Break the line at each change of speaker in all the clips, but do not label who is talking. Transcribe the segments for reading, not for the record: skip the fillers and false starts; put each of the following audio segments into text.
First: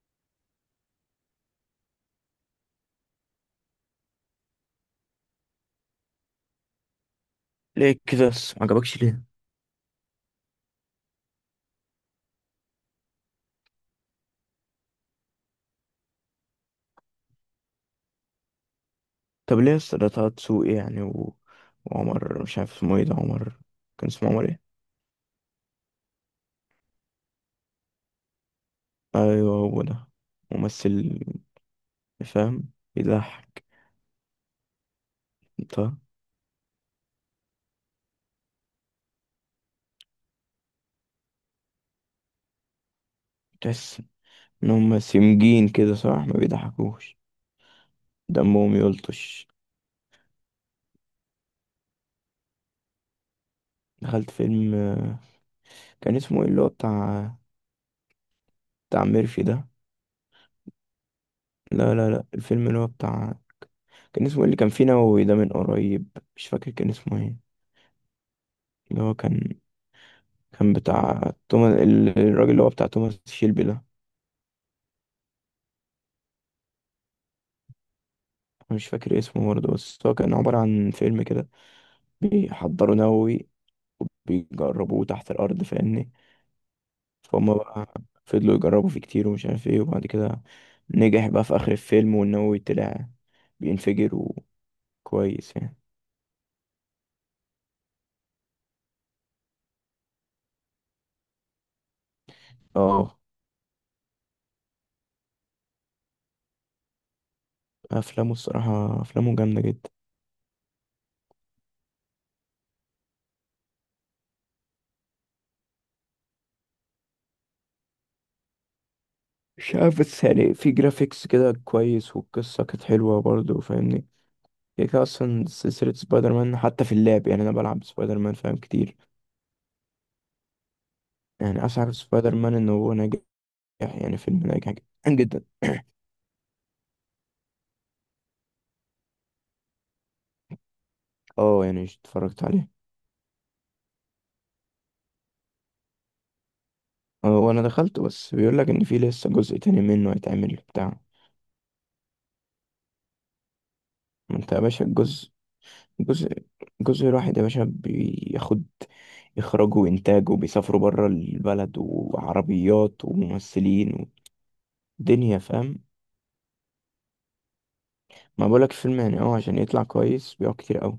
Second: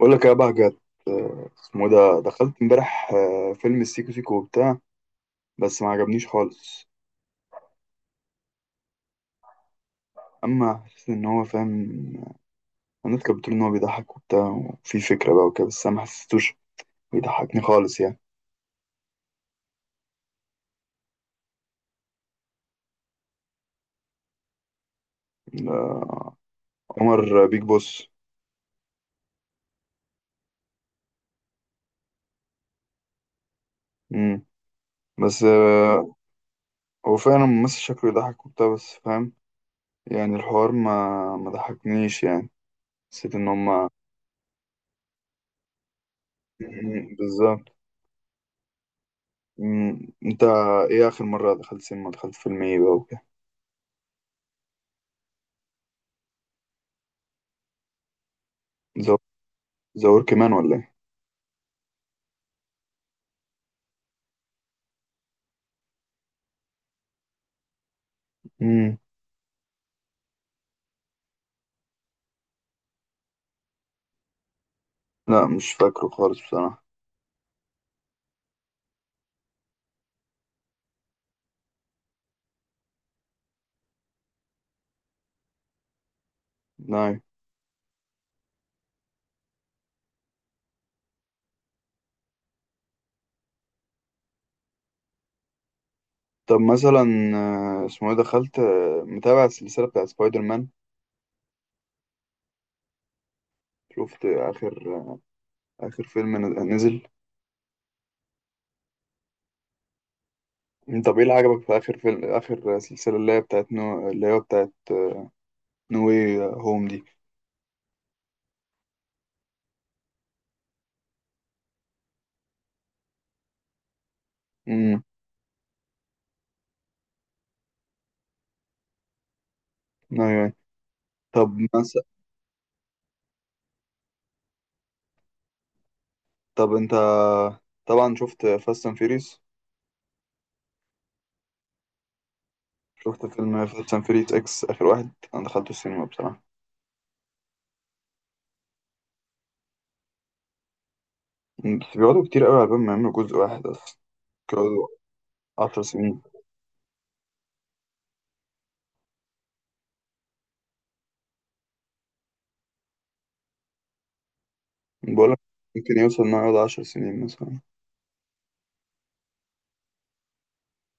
بقول لك يا بهجت، اسمه إيه ده؟ دخلت امبارح فيلم السيكو سيكو وبتاع، بس ما عجبنيش خالص.
ليه كده بس ما عجبكش ليه؟
اما حسيت ان هو فاهم. الناس كانت بتقول ان هو بيضحك وبتاع وفي فكره بقى وكده، بس انا ما حسيتوش، بيضحكني خالص يعني.
طب ليه بس ده طه دسوقي يعني وعمر مش عارف اسمه ايه ده، عمر كان اسمه عمر ايه؟
آه، عمر بيج بوس.
ايوه، هو ده. ممثل، فاهم، بيضحك.
مم. بس
انت
هو فعلا ممثل شكله يضحك وبتاع، بس فاهم يعني الحوار ما ضحكنيش يعني. حسيت ان هما.
تحس ان هم سمجين كده، صح؟ ما
مم،
بيضحكوش،
بالظبط.
دمهم يلطش.
مم. انت ايه اخر مره دخلت سينما؟ دخلت فيلم ايه بقى وكده؟
دخلت فيلم، كان اسمه ايه اللي هو بتاع ميرفي ده.
ذا ورك مان ولا إيه؟
لا لا لا، الفيلم اللي هو بتاع، كان اسمه ايه اللي كان فيه نووي ده من قريب؟ مش فاكر كان اسمه ايه.
مم.
اللي هو كان بتاع توماس، الراجل اللي هو بتاع توماس شيلبي ده.
لا مش فاكره خالص بصراحة.
أنا مش فاكر اسمه برضه، بس هو كان عبارة عن فيلم كده بيحضروا نووي وبيجربوه تحت الأرض، فاهمني؟
نعم.
فهم بقى، فضلوا يجربوا فيه كتير ومش عارف ايه، وبعد كده نجح بقى في آخر الفيلم، والنووي طلع بينفجر، وكويس يعني.
طب مثلا اسمه ايه؟ دخلت متابع السلسلة بتاعت سبايدر مان.
اه،
شفت آخر فيلم نزل؟
أفلامه الصراحة أفلامه جامدة جدا.
طب ايه اللي عجبك في آخر فيلم؟ آخر سلسلة اللي هي بتاعت نو واي هوم دي.
مش عارف، بس يعني في جرافيكس كده كويس، والقصة كانت حلوة برضه، فاهمني؟ كده
امم،
كده اصلا سلسله سبايدر مان، حتى في اللعب يعني انا بلعب سبايدر مان فاهم كتير.
ايوه. طب
يعني اسعد في
مثلا
سبايدر مان ان هو ناجح، يعني فيلم ناجح جدا.
طب انت طبعا شفت فاست اند فيريس.
اه، يعني اتفرجت عليه.
شفت فيلم فاست اند فيريس اكس؟ آخر واحد انا دخلته السينما بصراحة.
اه، وانا دخلت، بس بيقول لك ان في لسه جزء تاني منه هيتعمل بتاع.
بس بيقعدوا كتير قوي على بال ما يعملوا جزء واحد اصلا،
ما انت يا باشا
بيقعدوا
الجزء،
10 سنين.
جزء جزء واحد يا باشا بياخد اخراجه وانتاجه، وبيسافروا بره البلد، وعربيات وممثلين
بقولك،
ودنيا، فاهم؟
ممكن يوصل إنه يقعد 10 سنين مثلا.
ما بقولك فيلم يعني عشان يطلع كويس بيقعد كتير قوي.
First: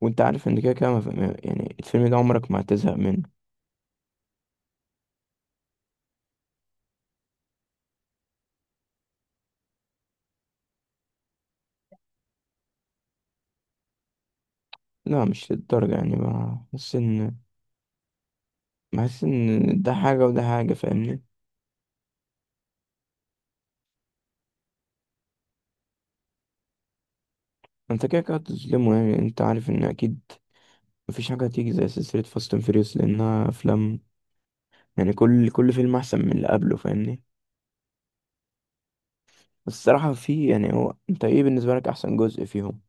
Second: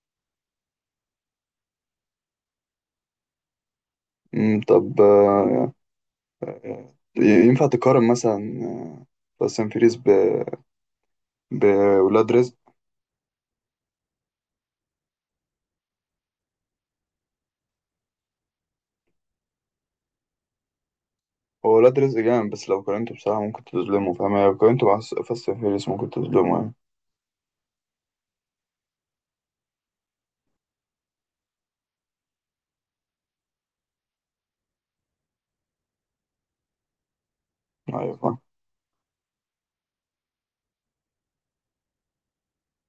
وانت عارف ان كده كده ما ف- ما- يعني الفيلم ده عمرك ما هتزهق منه.
أمم، طب ينفع تقارن مثلا فاست أند فيريس بولاد رزق؟
لا، مش للدرجة يعني. بحس ان ده حاجة وده حاجة، فاهمني؟
هو ولاد رزق جامد، بس لو قارنته بصراحة ممكن تظلمه، فاهم يعني لو قارنته مع فاست أند فيريس ممكن تظلمه يعني.
انت كده كده هتظلمه يعني، انت عارف ان اكيد مفيش حاجة هتيجي زي سلسلة فاست اند فيريوس، لانها افلام يعني كل فيلم احسن من اللي قبله، فاهمني؟
أيوة فاهم.
بس الصراحة في يعني، هو انت ايه بالنسبة لك احسن جزء فيهم؟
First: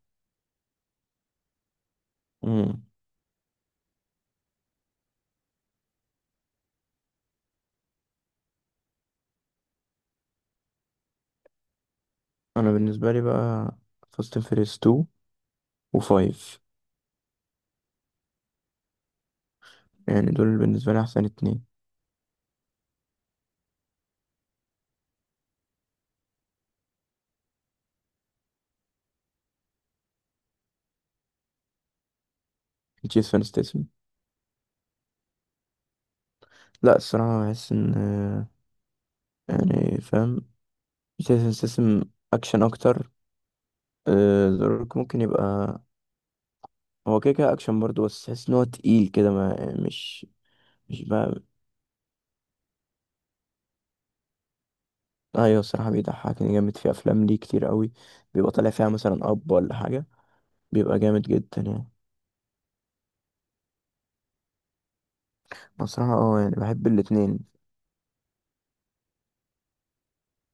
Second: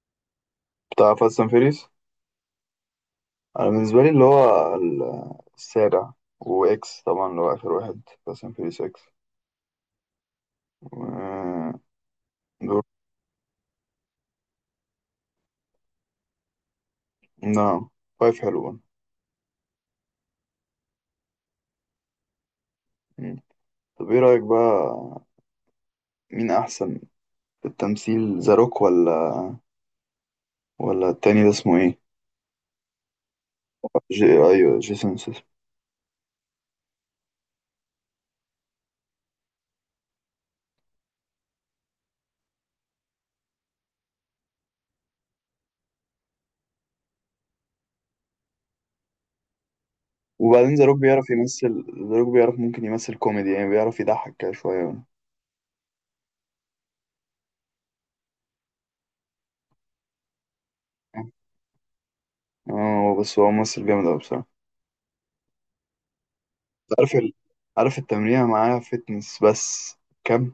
بتاع فاست أند فيريس.
مم.
أنا بالنسبة لي اللي هو السابع، وإكس طبعا اللي هو آخر واحد، فاست أند فيريس إكس، و-
انا
دول.
بالنسبة لي بقى فاست اند فيريوس 2 و5،
نعم. 5 حلو برضه.
يعني دول بالنسبة لي احسن اتنين.
مم. طب إيه رأيك بقى؟ مين أحسن في التمثيل؟ ذا روك ولا التاني ده اسمه ايه؟
تشيس فان ستيسن.
ايوه، جيسون سيسم.
لا، الصراحة بحس ان، يعني فاهم، سيستم اكشن اكتر. ذا روك ممكن يبقى، هو كده كده اكشن برضه، بس تحس ان هو تقيل كده، ما مش
وبعدين ذا روك
مش
بيعرف
بقى.
يمثل. ذا روك بيعرف ممكن يمثل كوميدي يعني، بيعرف يضحك كده شوية.
ايوه، الصراحه بيضحكني جامد في افلام ليه كتير قوي، بيبقى طالع فيها مثلا اب ولا حاجه، بيبقى جامد جدا يعني.
اه، بس هو ممثل جامد أوي بصراحة.
أنا الصراحه يعني بحب
عارف
الاتنين.
عارف التمرين معاه فتنس بس كام؟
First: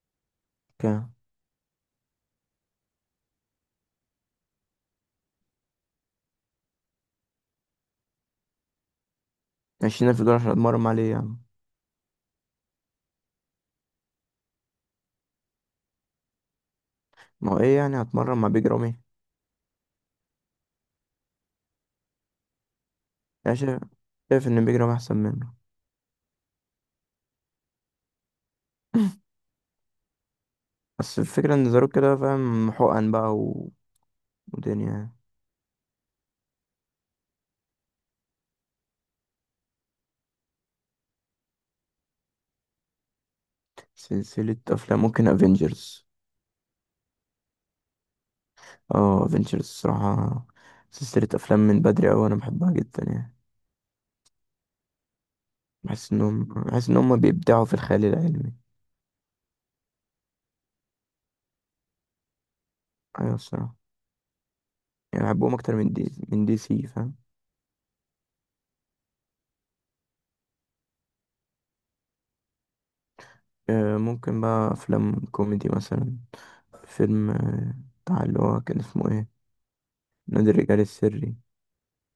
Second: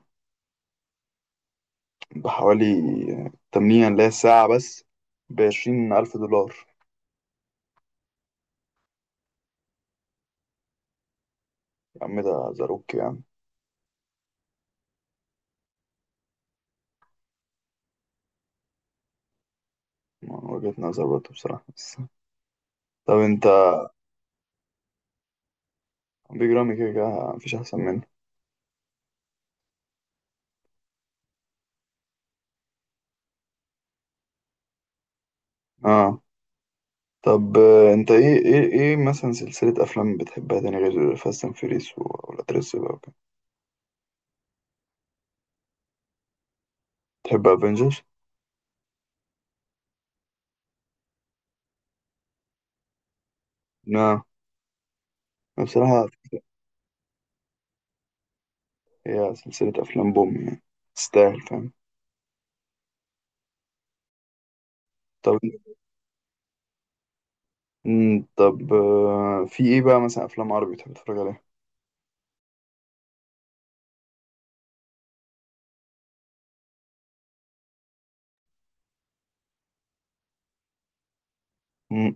ك-
بحوالي التمرين اللي هي ساعة بس بـ20 ألف دولار.
20,000 دولار عشان اتمرن مع ليه يعني؟
يا عم ده ذا روك يعني.
ما هو ايه يعني، هتمرن مع بيج رامي؟
من وجهة نظر برضه بصراحة بس. طب انت،
يعني شايف ان بيج رامي احسن منه.
بيج رامي كده كده مفيش أحسن منه.
بس الفكره ان ذا روك كده فاهم، حقن بقى ودنيا يعني.
اه. طب انت ايه مثلا سلسلة افلام بتحبها تاني غير فاست اند فيريس والاترس بقى وكده؟
سلسلة أفلام ممكن افنجرز.
تحب افنجرز؟
اه، افنجرز الصراحة سلسلة أفلام من بدري أوي، أنا بحبها جدا يعني.
نعم، بصراحة
بحس إن هم بيبدعوا في الخيال العلمي.
هي سلسلة افلام بوم يعني، تستاهل فاهم.
أيوة، الصراحة يعني
طب
بحبهم أكتر من دي سي، فاهم؟
طب في ايه بقى مثلا افلام عربي بتحب تتفرج عليها؟
ممكن بقى أفلام كوميدي مثلا، فيلم، بتاع اللي هو كان اسمه إيه، نادي الرجال السري.
مم.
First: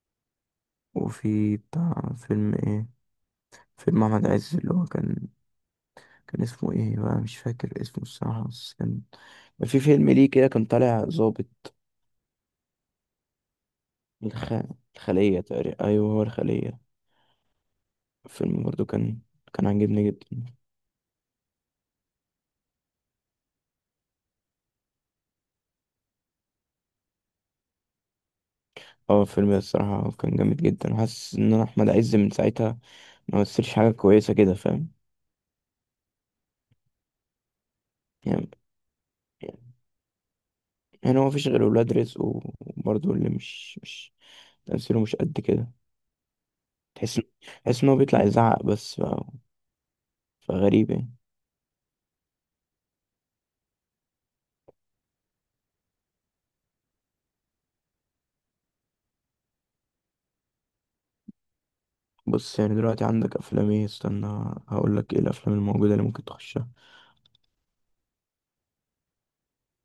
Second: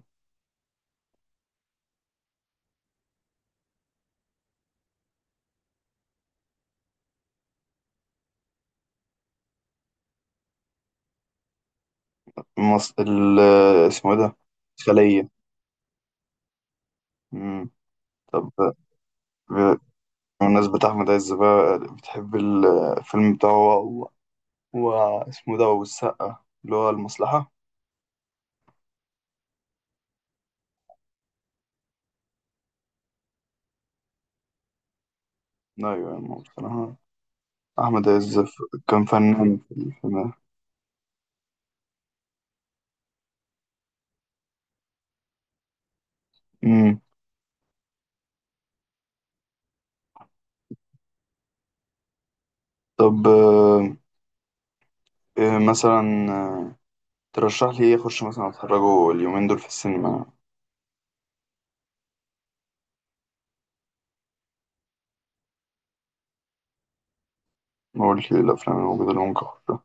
وفي بتاع فيلم إيه، فيلم أحمد عز اللي هو كان اسمه إيه بقى، مش فاكر اسمه الصراحة، بس كان في فيلم ليه كده كان طالع ظابط.
اسمه ايه ده؟
الخ...
خلية.
الخلية تقريبا، أيوه هو الخلية.
مم. طب
الفيلم برضو كان
ب-
عاجبني جدا.
بمناسبة أحمد عز بقى، بتحب الفيلم بتاعه و... اسمه ده والسقا اللي هو المصلحة؟
اه، الفيلم ده الصراحة كان جامد جدا، حاسس إن أنا أحمد عز من ساعتها ما مثلش حاجة كويسة كده، فاهم؟
أيوة يعني، بصراحة أحمد عز
يعني
كان فنان في الفيلم.
يعني هو مفيش غير ولاد رزق وبرضو اللي مش تمثيله مش قد كده.
أمم.
تحس تحس إن هو بيطلع يزعق بس فغريب يعني.
طب إيه مثلا ترشح لي إيه أخش مثلا أتفرجه اليومين دول في السينما؟
بص، يعني دلوقتي عندك أفلام إيه، استنى هقولك إيه الأفلام الموجودة اللي ممكن تخشها.
ما قلت لي الأفلام الموجودة اللي ممكن أخشها.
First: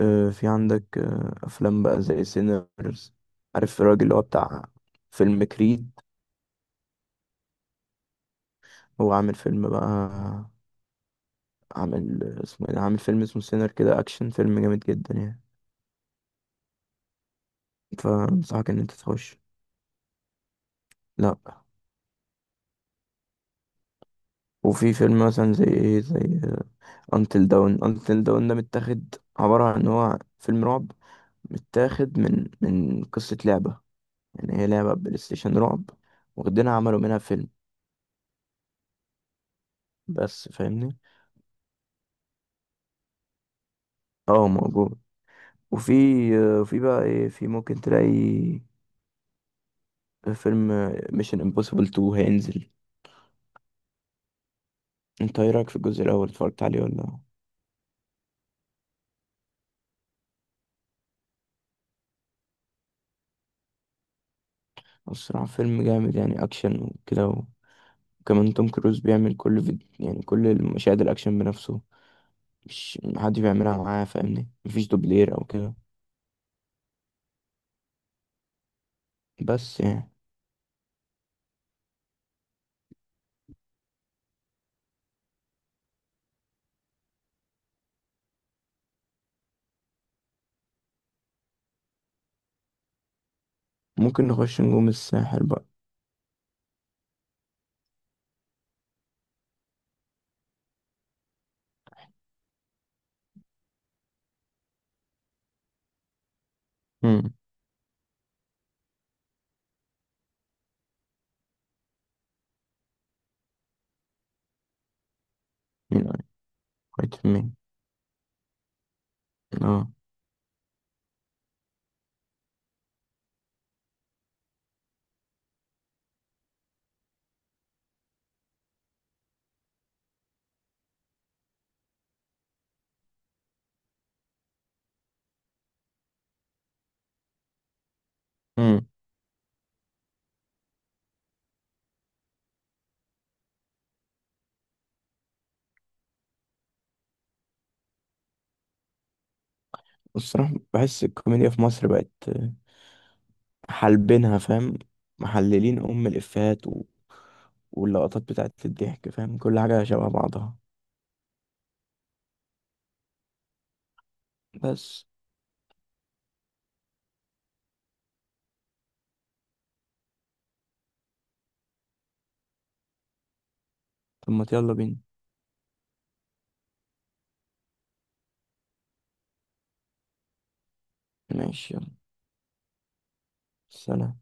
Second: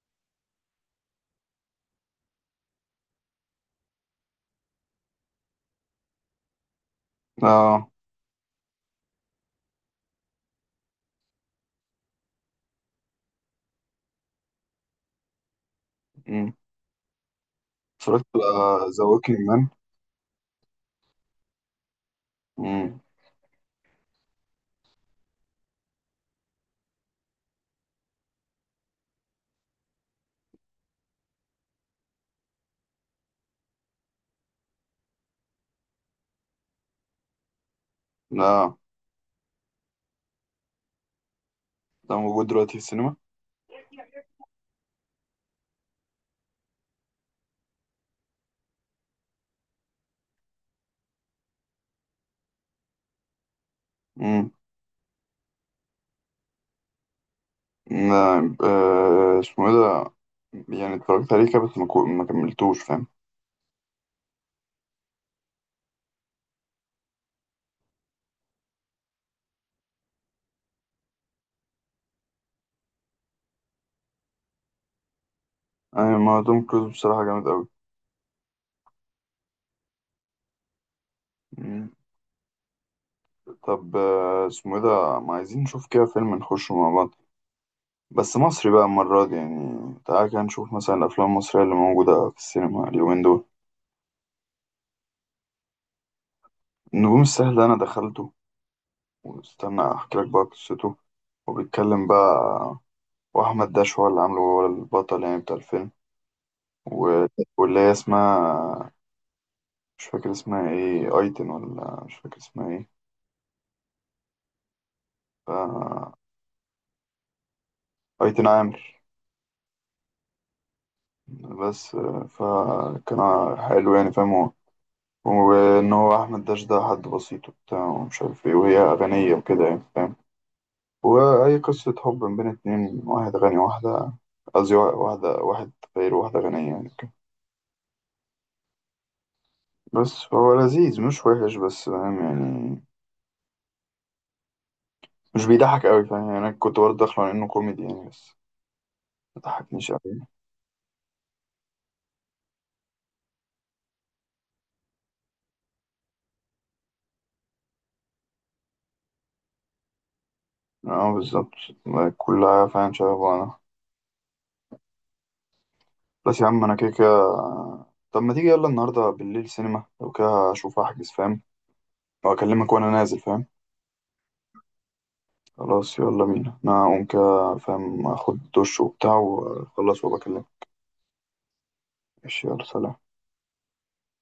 في عندك افلام بقى زي سينرز. عارف الراجل اللي هو بتاع فيلم كريد؟
آه.
هو عامل فيلم بقى، عامل اسمه إيه ده؟ عامل فيلم اسمه سينر كده، اكشن فيلم جامد جدا يعني،
أمم. اتفرجت
فانصحك ان
على
انت
ذا
تخش.
ووكينج
لا،
مان.
وفي فيلم مثلا زي ايه، زي انتل داون. انتل داون ده متاخد عبارة عن ان هو فيلم رعب، متاخد من قصة لعبة، يعني هي لعبة بلاي ستيشن رعب، واخدينها عملوا منها فيلم،
لا.
بس فاهمني؟
ده موجود دلوقتي في السينما؟
اه، موجود. وفي، في بقى ايه، في ممكن تلاقي فيلم ميشن امبوسيبل 2 هينزل.
أمم.
انت ايه رايك في الجزء الاول، اتفرجت عليه ولا؟
لا، اسمه إيه ده؟ يعني اتفرجت عليه كده بس ما كملتوش فاهم.
الصراحه فيلم جامد يعني، اكشن وكده، وكمان توم كروز بيعمل كل فيديو، يعني كل المشاهد الاكشن بنفسه، مش محدش بيعملها معاه، فاهمني؟ مفيش دوبلير او كده،
يعني ما توم كروز بصراحة جامد أوي.
بس يعني.
مم. طب اسمه ايه ده؟ ما عايزين نشوف كده فيلم نخشه مع بعض، بس مصري بقى المرة دي يعني. تعالى كده نشوف مثلا الأفلام المصرية اللي موجودة في السينما اليومين دول.
ممكن نخش نجوم الساحل بقى.
النجوم السهلة أنا دخلته، واستنى أحكي لك بقى قصته. وبيتكلم بقى، وأحمد داش هو اللي عامله، هو البطل يعني بتاع الفيلم. و...
امم،
واللي هي اسمها، مش فاكر اسمها ايه، أيتن ولا مش فاكر اسمها ايه.
مين؟
ف...
قريت مين؟
أيتن عامر.
اه.
بس فكان حلو يعني فاهم هو، وإن هو أحمد داش ده حد بسيط وبتاع ومش عارف ايه، وهي أغنية وكده يعني فاهم. وأي قصة حب بين اتنين، واحد غني واحدة، قصدي واحدة، واحد فقير وواحدة غنية يعني كده.
امم،
بس هو لذيذ، مش وحش، بس فاهم يعني. مش بيضحك أوي فاهم يعني، أنا كنت برضه داخله على إنه كوميدي يعني، بس ما ضحكنيش أوي.
الصراحه بحس الكوميديا في مصر بقت حالبينها، فاهم؟ محللين ام الافيهات واللقطات بتاعت الضحك، فاهم؟ كل حاجه شبه بعضها،
اه بالظبط. كلها فاهم شبه بعضها.
بس.
بس يا عم أنا كده كده. طب ما تيجي يلا النهاردة بالليل سينما؟ لو كده أشوف أحجز فاهم، وأكلمك وأنا نازل فاهم.
طب ما يلا بينا.
خلاص يلا بينا، أنا هقوم كده فاهم، أخد دش وبتاع وأخلص وبكلمك.
ماشي، يلا،
ماشي يلا سلام.
سلام.